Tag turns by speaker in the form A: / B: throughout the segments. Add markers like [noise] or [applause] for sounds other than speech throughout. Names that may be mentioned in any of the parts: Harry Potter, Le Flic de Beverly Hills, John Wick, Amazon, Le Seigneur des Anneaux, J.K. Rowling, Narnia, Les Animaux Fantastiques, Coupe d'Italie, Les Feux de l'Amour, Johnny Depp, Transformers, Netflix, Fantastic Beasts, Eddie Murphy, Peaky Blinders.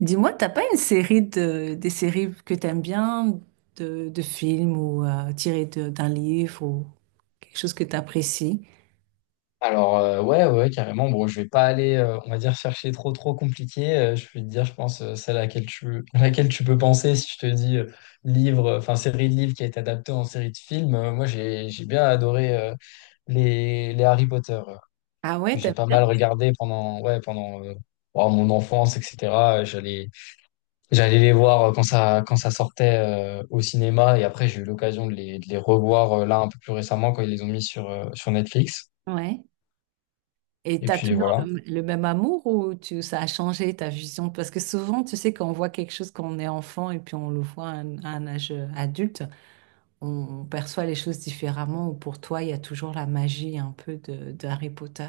A: Dis-moi, t'as pas une série de des séries que t'aimes bien de films ou tirées d'un livre ou quelque chose que t'apprécies?
B: Alors ouais, ouais, carrément, bon, je vais pas aller on va dire chercher trop trop compliqué. Je vais te dire, je pense celle à laquelle tu [laughs] à laquelle tu peux penser si je te dis livre, enfin, série de livres qui a été adaptée en série de films. Moi j'ai bien adoré les Harry Potter
A: Ah ouais,
B: que j'ai
A: t'aimes
B: pas
A: bien?
B: mal regardé pendant ouais pendant oh, mon enfance, etc. Euh, j'allais j'allais les voir quand ça sortait au cinéma, et après j'ai eu l'occasion de les revoir là un peu plus récemment quand ils les ont mis sur sur Netflix,
A: Ouais. Et
B: et
A: t'as
B: puis
A: toujours
B: voilà.
A: le même amour ou ça a changé ta vision? Parce que souvent, tu sais, quand on voit quelque chose quand on est enfant et puis on le voit à un âge adulte, on, on perçoit les choses différemment ou pour toi, il y a toujours la magie un peu de Harry Potter.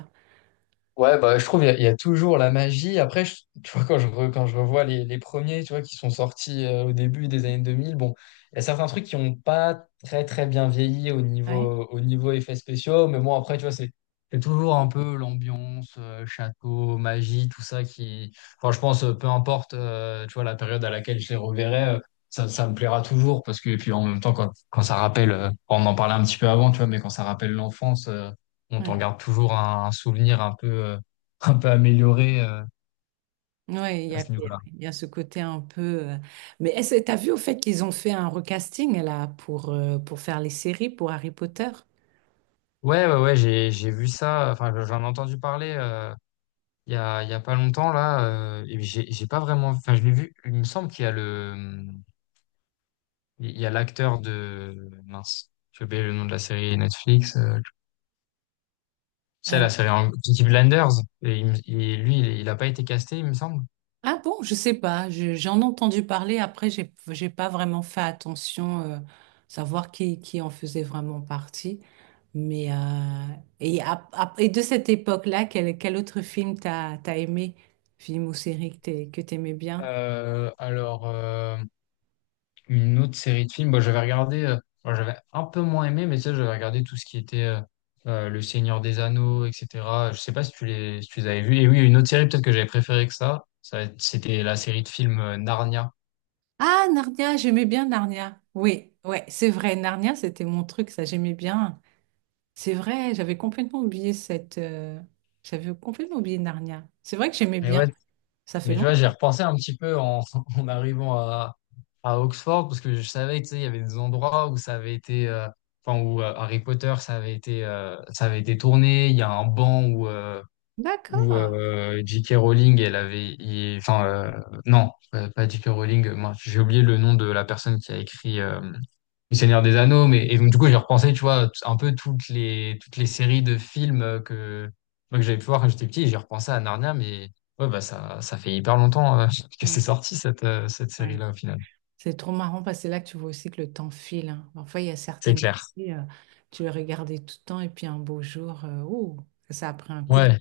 B: Ouais, bah, je trouve, il y a toujours la magie. Après, tu vois, quand je revois les premiers, tu vois, qui sont sortis au début des années 2000. Bon, il y a certains trucs qui n'ont pas très, très bien vieilli au
A: Ouais,
B: niveau, au niveau effets spéciaux. Mais bon, après, tu vois, c'est toujours un peu l'ambiance, château, magie, tout ça qui. Enfin, je pense, peu importe, tu vois, la période à laquelle je les reverrai, ça, ça me plaira toujours, parce que, et puis en même temps, quand ça rappelle, on en parlait un petit peu avant, tu vois, mais quand ça rappelle l'enfance, on t'en
A: ouais.
B: garde toujours un souvenir un peu, [laughs] un peu amélioré
A: Oui, il y
B: à
A: a,
B: ce
A: ouais,
B: niveau-là.
A: il y a ce côté un peu. euh, Mais est-ce que t'as vu au fait qu'ils ont fait un recasting là pour faire les séries pour Harry Potter?
B: Ouais, ouais, ouais, j'ai, vu ça. Enfin, j'en ai entendu parler il y a pas longtemps, là, et j'ai pas vraiment, enfin, je l'ai vu, il me semble qu'il y a le, il y a l'acteur mince, j'ai oublié le nom de la série Netflix, c'est
A: Euh,
B: la série Peaky Blinders, et lui, il a pas été casté, il me semble.
A: ah bon, je sais pas. J'en ai entendu parler. Après, j'ai pas vraiment fait attention savoir qui en faisait vraiment partie. Mais et de cette époque-là, quel autre film t'as aimé? Film ou série que que t'aimais bien?
B: Alors, une autre série de films, bah, j'avais regardé, bah, j'avais un peu moins aimé, mais tu sais, j'avais regardé tout ce qui était Le Seigneur des Anneaux, etc. Je sais pas si si tu les avais vus. Et oui, une autre série peut-être que j'avais préférée que ça, c'était la série de films Narnia.
A: Ah, Narnia, j'aimais bien Narnia. Oui, ouais, c'est vrai. Narnia, c'était mon truc, ça, j'aimais bien. C'est vrai, j'avais complètement oublié cette. J'avais complètement oublié Narnia. C'est vrai que j'aimais
B: Mais
A: bien.
B: ouais,
A: Ça fait
B: mais tu
A: longtemps.
B: vois, j'ai repensé un petit peu [laughs] en arrivant à Oxford, parce que je savais, tu sais, il y avait des endroits où ça avait été, enfin, où Harry Potter, ça avait été tourné. Il y a un banc où, euh, où
A: D'accord.
B: euh, J.K. Rowling, elle avait, enfin non, pas J.K. Rowling, moi j'ai oublié le nom de la personne qui a écrit Le Seigneur des Anneaux. Mais et donc, du coup j'ai repensé, tu vois, un peu toutes les séries de films que moi, que j'avais pu voir quand j'étais petit, et j'ai repensé à Narnia. Mais ouais, bah, ça fait hyper longtemps [laughs] que c'est
A: Ouais,
B: sorti cette cette
A: ouais.
B: série-là au final.
A: C'est trop marrant parce que c'est là que tu vois aussi que le temps file, hein. Parfois, il y a
B: C'est
A: certaines
B: clair.
A: filles, tu les regardais tout le temps et puis un beau jour, ouh, ça a pris un coup de.
B: Ouais.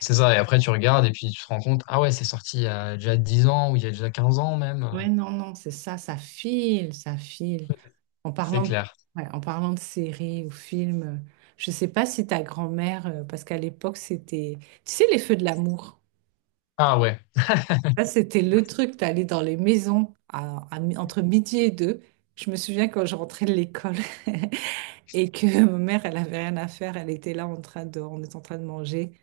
B: C'est ça, et après tu regardes et puis tu te rends compte, ah ouais, c'est sorti il y a déjà 10 ans, ou il y a déjà 15 ans même,
A: Ouais, non, non, c'est ça, ça file, ça file. En
B: c'est
A: parlant de,
B: clair.
A: ouais, en parlant de séries ou films, je ne sais pas si ta grand-mère, parce qu'à l'époque, c'était, tu sais, les feux de l'amour.
B: Ah ouais.
A: Ça c'était le truc, t'allais dans les maisons entre midi et deux. Je me souviens quand je rentrais de l'école [laughs] et que ma mère, elle avait rien à faire. Elle était là en train de, on était en train de manger.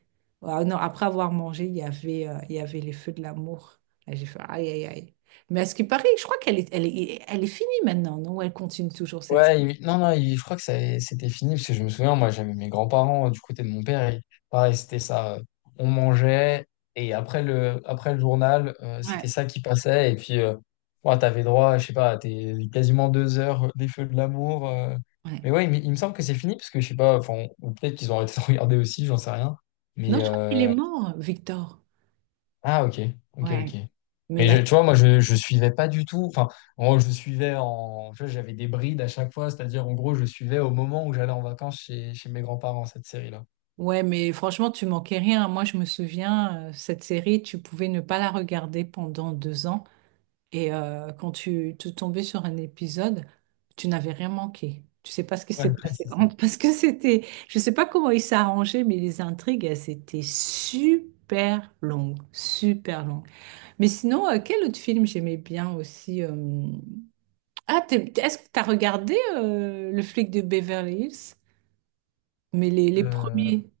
A: Ah non, après avoir mangé, il y avait les feux de l'amour. Là, j'ai fait aïe, aïe, aïe. Mais à ce qui paraît, je crois qu'elle est finie maintenant, non? Elle continue toujours cette.
B: Ouais, non, non, je crois que c'était fini, parce que je me souviens, moi, j'avais mes grands-parents du côté de mon père, et pareil, c'était ça. On mangeait, et après le, journal, c'était
A: Ouais.
B: ça qui passait, et puis, ouais, t'avais droit, je sais pas, t'es quasiment 2 heures des feux de l'amour. Mais
A: Ouais.
B: ouais, il me semble que c'est fini, parce que je sais pas, enfin, ou peut-être qu'ils ont arrêté de [laughs] regarder aussi, j'en sais rien.
A: Non,
B: Mais,
A: je crois qu'il est mort, Victor.
B: ah, ok, ok,
A: Ouais.
B: ok.
A: Mais
B: Mais
A: la,
B: tu vois, moi, je suivais pas du tout. Enfin, moi, je suivais en. Tu vois, j'avais des brides à chaque fois, c'est-à-dire, en gros, je suivais au moment où j'allais en vacances chez mes grands-parents, cette série-là.
A: ouais, mais franchement, tu manquais rien. Moi, je me souviens, cette série, tu pouvais ne pas la regarder pendant 2 ans. Et quand tu te tombais sur un épisode, tu n'avais rien manqué. Tu sais pas ce qui
B: Ouais,
A: s'est
B: [laughs]
A: passé.
B: c'est ça.
A: [laughs] Parce que c'était, je sais pas comment il s'est arrangé, mais les intrigues, elles étaient super longues. Super longues. Mais sinon, quel autre film j'aimais bien aussi. Ah, est-ce que tu as regardé Le flic de Beverly Hills? Mais les
B: Euh,
A: premiers.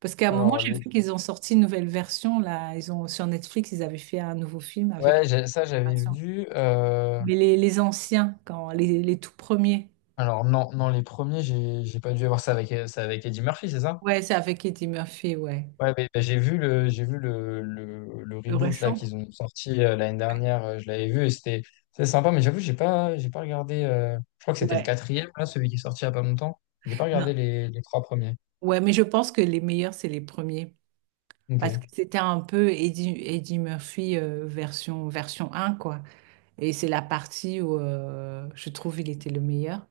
A: Parce qu'à un moment,
B: alors,
A: j'ai vu qu'ils ont sorti une nouvelle version, là. Ils ont, sur Netflix, ils avaient fait un nouveau film avec
B: ouais, ça, j'avais
A: l'animation.
B: vu.
A: Mais les anciens, quand, les tout premiers.
B: Alors, non, non, les premiers, j'ai pas dû avoir ça ça avec Eddie Murphy, c'est ça?
A: Ouais, c'est avec Eddie Murphy, ouais.
B: Ouais, mais bah, j'ai vu le
A: Le
B: reboot là
A: récent.
B: qu'ils ont sorti l'année
A: Ouais.
B: dernière. Je l'avais vu, et c'était sympa. Mais j'avoue, j'ai pas regardé. Je crois que c'était le
A: Ouais.
B: quatrième là, celui qui est sorti il y a pas longtemps. J'ai pas regardé
A: Non.
B: les trois premiers.
A: Ouais, mais je pense que les meilleurs, c'est les premiers.
B: Ok,
A: Parce que c'était un peu Eddie Murphy, version un quoi. Et c'est la partie où je trouve il était le meilleur.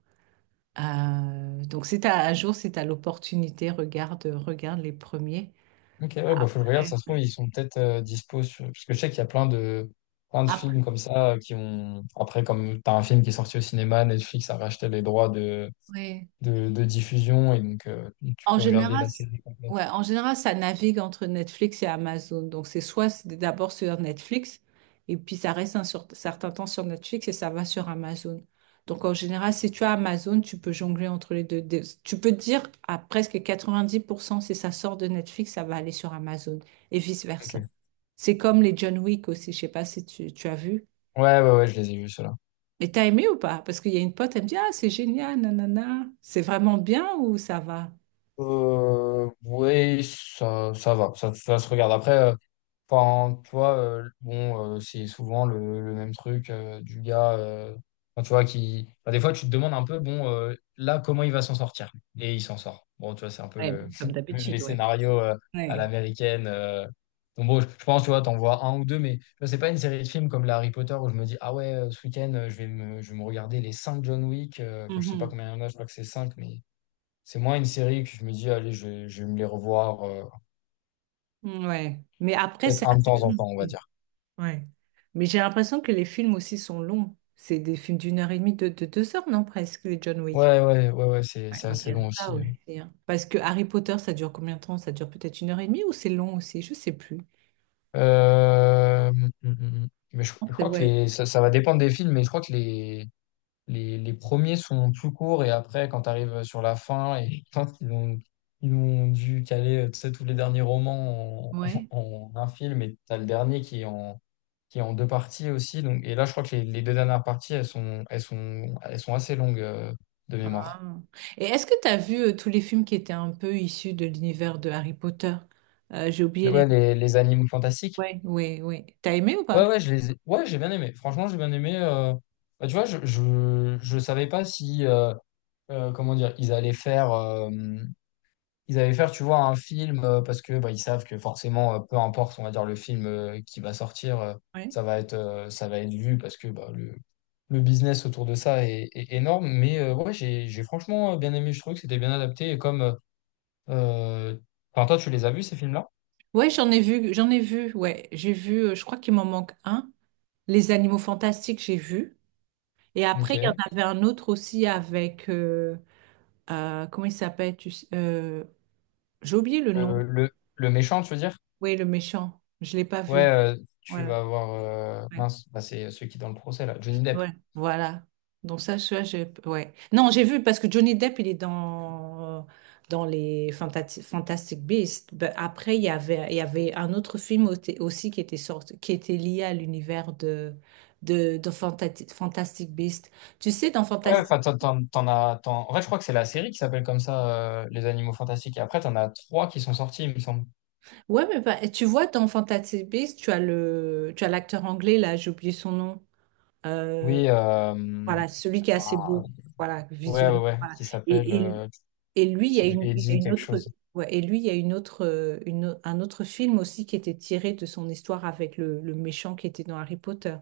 A: Donc si t'as un jour, si tu as l'opportunité, regarde les premiers.
B: ok, ouais, bah, faut le regarder.
A: Ouais,
B: Ça se trouve,
A: ouais.
B: ils sont peut-être dispo sur. Parce que je sais qu'il y a plein de
A: Après,
B: films comme ça qui ont. Après, comme t'as un film qui est sorti au cinéma, Netflix a racheté les droits de,
A: ouais.
B: de, de diffusion, et donc tu
A: En
B: peux regarder
A: général,
B: la série complète.
A: ouais, en général, ça navigue entre Netflix et Amazon. Donc c'est soit c'est d'abord sur Netflix et puis ça reste certain temps sur Netflix et ça va sur Amazon. Donc en général, si tu as Amazon, tu peux jongler entre les deux. Tu peux te dire à presque 90% si ça sort de Netflix, ça va aller sur Amazon et vice-versa.
B: Ok.
A: C'est comme les John Wick aussi. Je sais pas si tu as vu.
B: Ouais, ouais, ouais, je les ai vus, ceux
A: Mais t'as aimé ou pas? Parce qu'il y a une pote, elle me dit, ah, c'est génial, nanana. C'est vraiment bien ou ça va?
B: Euh, Oui, ça, ça va, ça se regarde. Après, enfin, tu vois, bon, c'est souvent le même truc du gars, enfin, tu vois, qui. Enfin, des fois, tu te demandes un peu, bon, là, comment il va s'en sortir? Et il s'en sort. Bon, tu vois, c'est un peu
A: Ouais, bon, comme
B: [laughs] les
A: d'habitude, ouais.
B: scénarios à
A: Ouais.
B: l'américaine. Donc, bon, je pense, tu vois, t'en vois un ou deux, mais tu vois, c'est pas une série de films comme les Harry Potter où je me dis, ah ouais, ce week-end, je vais me regarder les cinq John Wick. Enfin, je sais pas
A: Mhm.
B: combien il y en a, je crois que c'est cinq, mais. C'est moins une série que je me dis, allez, je vais me les revoir,
A: Ouais. Mais après, c'est
B: peut-être un de
A: assez
B: temps en
A: long.
B: temps, on va
A: aussi.
B: dire.
A: Ouais. Mais j'ai l'impression que les films aussi sont longs. C'est des films d'une heure et demie, de deux heures, non, presque, les John Wick.
B: Ouais, ouais, ouais, ouais, c'est
A: Ouais,
B: c'est
A: donc il y
B: assez
A: a
B: long
A: Ah
B: aussi, hein.
A: oui. Parce que Harry Potter, ça dure combien de temps? Ça dure peut-être une heure et demie ou c'est long aussi? Je sais plus.
B: Euh, hum, hum, hum. hum. Mais
A: Je
B: je,
A: pense
B: je
A: que c'est
B: crois que
A: ouais.
B: ça, ça va dépendre des films. Mais je crois que les premiers sont plus courts, et après, quand tu arrives sur la fin, et [laughs] quand ils ont dû caler, tu sais, tous les derniers romans
A: Ouais.
B: [laughs] en un film, et t'as le dernier qui est en deux parties aussi. Donc, et là, je crois que les deux dernières parties, elles sont assez longues, de mémoire.
A: Ah. Et est-ce que tu as vu tous les films qui étaient un peu issus de l'univers de Harry Potter? J'ai oublié les
B: Ouais,
A: noms.
B: les Animaux Fantastiques.
A: Ouais, ouais, ouais. T'as aimé ou
B: Ouais,
A: pas?
B: ouais, ouais, j'ai bien aimé. Franchement, j'ai bien aimé. Bah, tu vois, je savais pas si, comment dire, ils allaient faire, tu vois, un film parce que bah, ils savent que forcément, peu importe, on va dire, le film qui va sortir,
A: Ouais.
B: ça va être vu, parce que bah, le business autour de ça est énorme. Mais ouais, j'ai franchement bien aimé. Je trouvais que c'était bien adapté. Et comme, euh, enfin, toi, tu les as vus, ces films-là?
A: Ouais, j'en ai vu, j'en ai vu. Ouais, j'ai vu. Je crois qu'il m'en manque un. Les Animaux Fantastiques, j'ai vu. Et après, il y en
B: Ok.
A: avait un autre aussi avec comment il s'appelle? J'ai oublié le
B: Le,
A: nom.
B: le, le méchant, tu veux dire?
A: Oui, le méchant. Je l'ai pas
B: Ouais,
A: vu.
B: tu
A: Voilà.
B: vas avoir.
A: Ouais.
B: Mince, bah, c'est celui qui est dans le procès, là, Johnny Depp.
A: Ouais, voilà. Donc ça, j'ai... Ouais. Non, j'ai vu parce que Johnny Depp, il est dans les Fantastic Beasts. Ben, après, il y avait un autre film aussi qui était sorti, qui était lié à l'univers de Fantastic Beasts. Tu sais, dans
B: Ouais,
A: Fantastic...
B: enfin, t'en as. En fait, je crois que c'est la série qui s'appelle comme ça, Les Animaux Fantastiques. Et après, t'en as trois qui sont sortis, il me semble.
A: Ouais, mais tu vois, dans Fantastic Beasts, tu as tu as l'acteur anglais, là, j'ai oublié son nom. Euh,
B: Oui,
A: Voilà, celui qui est assez
B: ah,
A: beau, voilà,
B: ouais, ouais,
A: visuellement.
B: ouais,
A: voilà.
B: qui s'appelle.
A: Et, et, et lui, il
B: Je
A: y a
B: sais plus,
A: une, il y a
B: Eddie,
A: une
B: quelque
A: autre,
B: chose.
A: ouais, et lui, il y a une autre, une, un autre film aussi qui était tiré de son histoire avec le méchant qui était dans Harry Potter.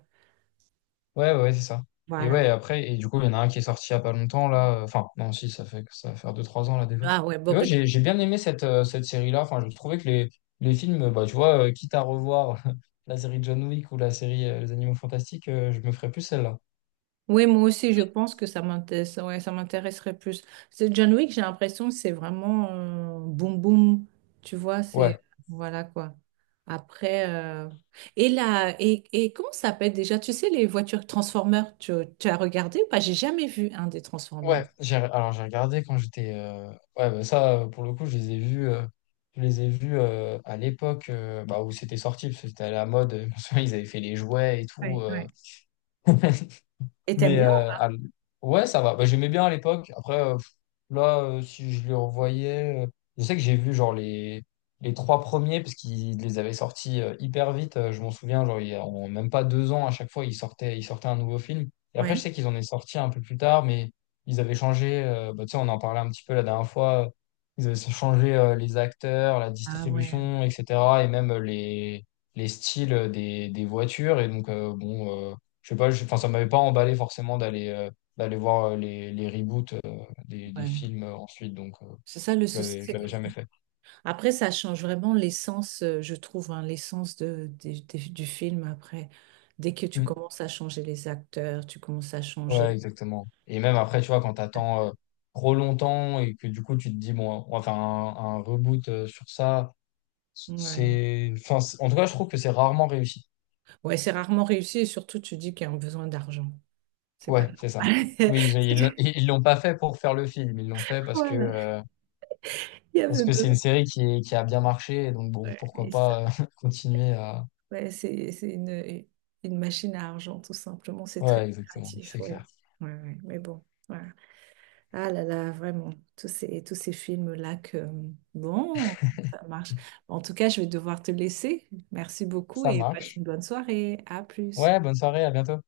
B: Ouais, ouais, c'est ça. Et
A: Voilà.
B: ouais, après, et du coup, il y en a un qui est sorti il y a pas longtemps, là. Enfin, non, si, ça va faire deux trois ans, là, déjà.
A: Ah ouais, bon,
B: Mais ouais, j'ai bien aimé cette, cette série-là. Enfin, je trouvais que les films, bah, tu vois, quitte à revoir [laughs] la série John Wick ou la série Les Animaux Fantastiques, je me ferais plus celle-là.
A: Oui, moi aussi, je pense que ça m'intéresse, ouais, ça m'intéresserait plus. C'est John Wick, j'ai l'impression que c'est vraiment boum boum, tu vois, c'est
B: Ouais,
A: voilà quoi. Après, et là, et comment ça s'appelle déjà? Tu sais, les voitures Transformers, tu as regardé ou pas? J'ai jamais vu un des Transformers.
B: ouais. Alors, j'ai regardé quand j'étais. Ouais, bah, ça, pour le coup, je les ai vus. Je les ai vus à l'époque bah, où c'était sorti, parce que c'était à la mode. [laughs] Ils avaient fait les jouets et tout.
A: Ouais, ouais.
B: [laughs]
A: Et t'aimes
B: Mais
A: bien?
B: ouais, ça va. Bah, j'aimais bien à l'époque. Après, là, si je les revoyais, je sais que j'ai vu genre les, trois premiers, parce qu'ils les avaient sortis hyper vite. Je m'en souviens, genre, en même pas 2 ans, à chaque fois, ils sortaient un nouveau film. Et après, je
A: Ouais,
B: sais qu'ils en ont sorti un peu plus tard, mais ils avaient changé. Bah, tu sais, on en parlait un petit peu la dernière fois. Ils avaient changé les acteurs, la
A: ah ouais,
B: distribution, etc. Et même les styles des voitures. Et donc, bon. Je sais pas, enfin, ça m'avait pas emballé forcément d'aller d'aller voir les reboots des
A: ouais.
B: films ensuite, donc
A: C'est ça le
B: je
A: souci.
B: l'avais, je
A: c'est
B: l'avais jamais fait.
A: après, ça change vraiment l'essence, je trouve, hein, l'essence du film après. Dès que tu
B: Mm.
A: commences à changer les acteurs, tu commences à
B: Ouais,
A: changer.
B: exactement. Et même après, tu vois, quand t'attends trop longtemps et que du coup, tu te dis, bon, on va faire un reboot sur ça,
A: Ouais,
B: enfin, en tout cas, je trouve que c'est rarement réussi.
A: ouais, c'est rarement réussi et surtout tu dis qu'il y a un besoin d'argent. C'est pas
B: Ouais, c'est ça.
A: normal.
B: Oui, ils ils l'ont
A: [laughs]
B: ils l'ont pas fait pour faire le film, ils l'ont fait
A: Voilà, il y
B: parce
A: avait
B: que c'est
A: besoin.
B: une série qui a bien marché, et donc bon,
A: Ouais,
B: pourquoi
A: et
B: pas [laughs] continuer à.
A: ouais, c'est une machine à argent, tout simplement. C'est très
B: Ouais, exactement,
A: créatif,
B: c'est
A: ouais.
B: clair.
A: Ouais, ouais, mais bon. Ouais. Ah là là, vraiment, tous ces films-là que, bon, ça marche. En tout cas, je vais devoir te laisser. Merci beaucoup
B: Ça
A: et passe
B: marche.
A: une bonne soirée. À plus.
B: Ouais, bonne soirée, à bientôt.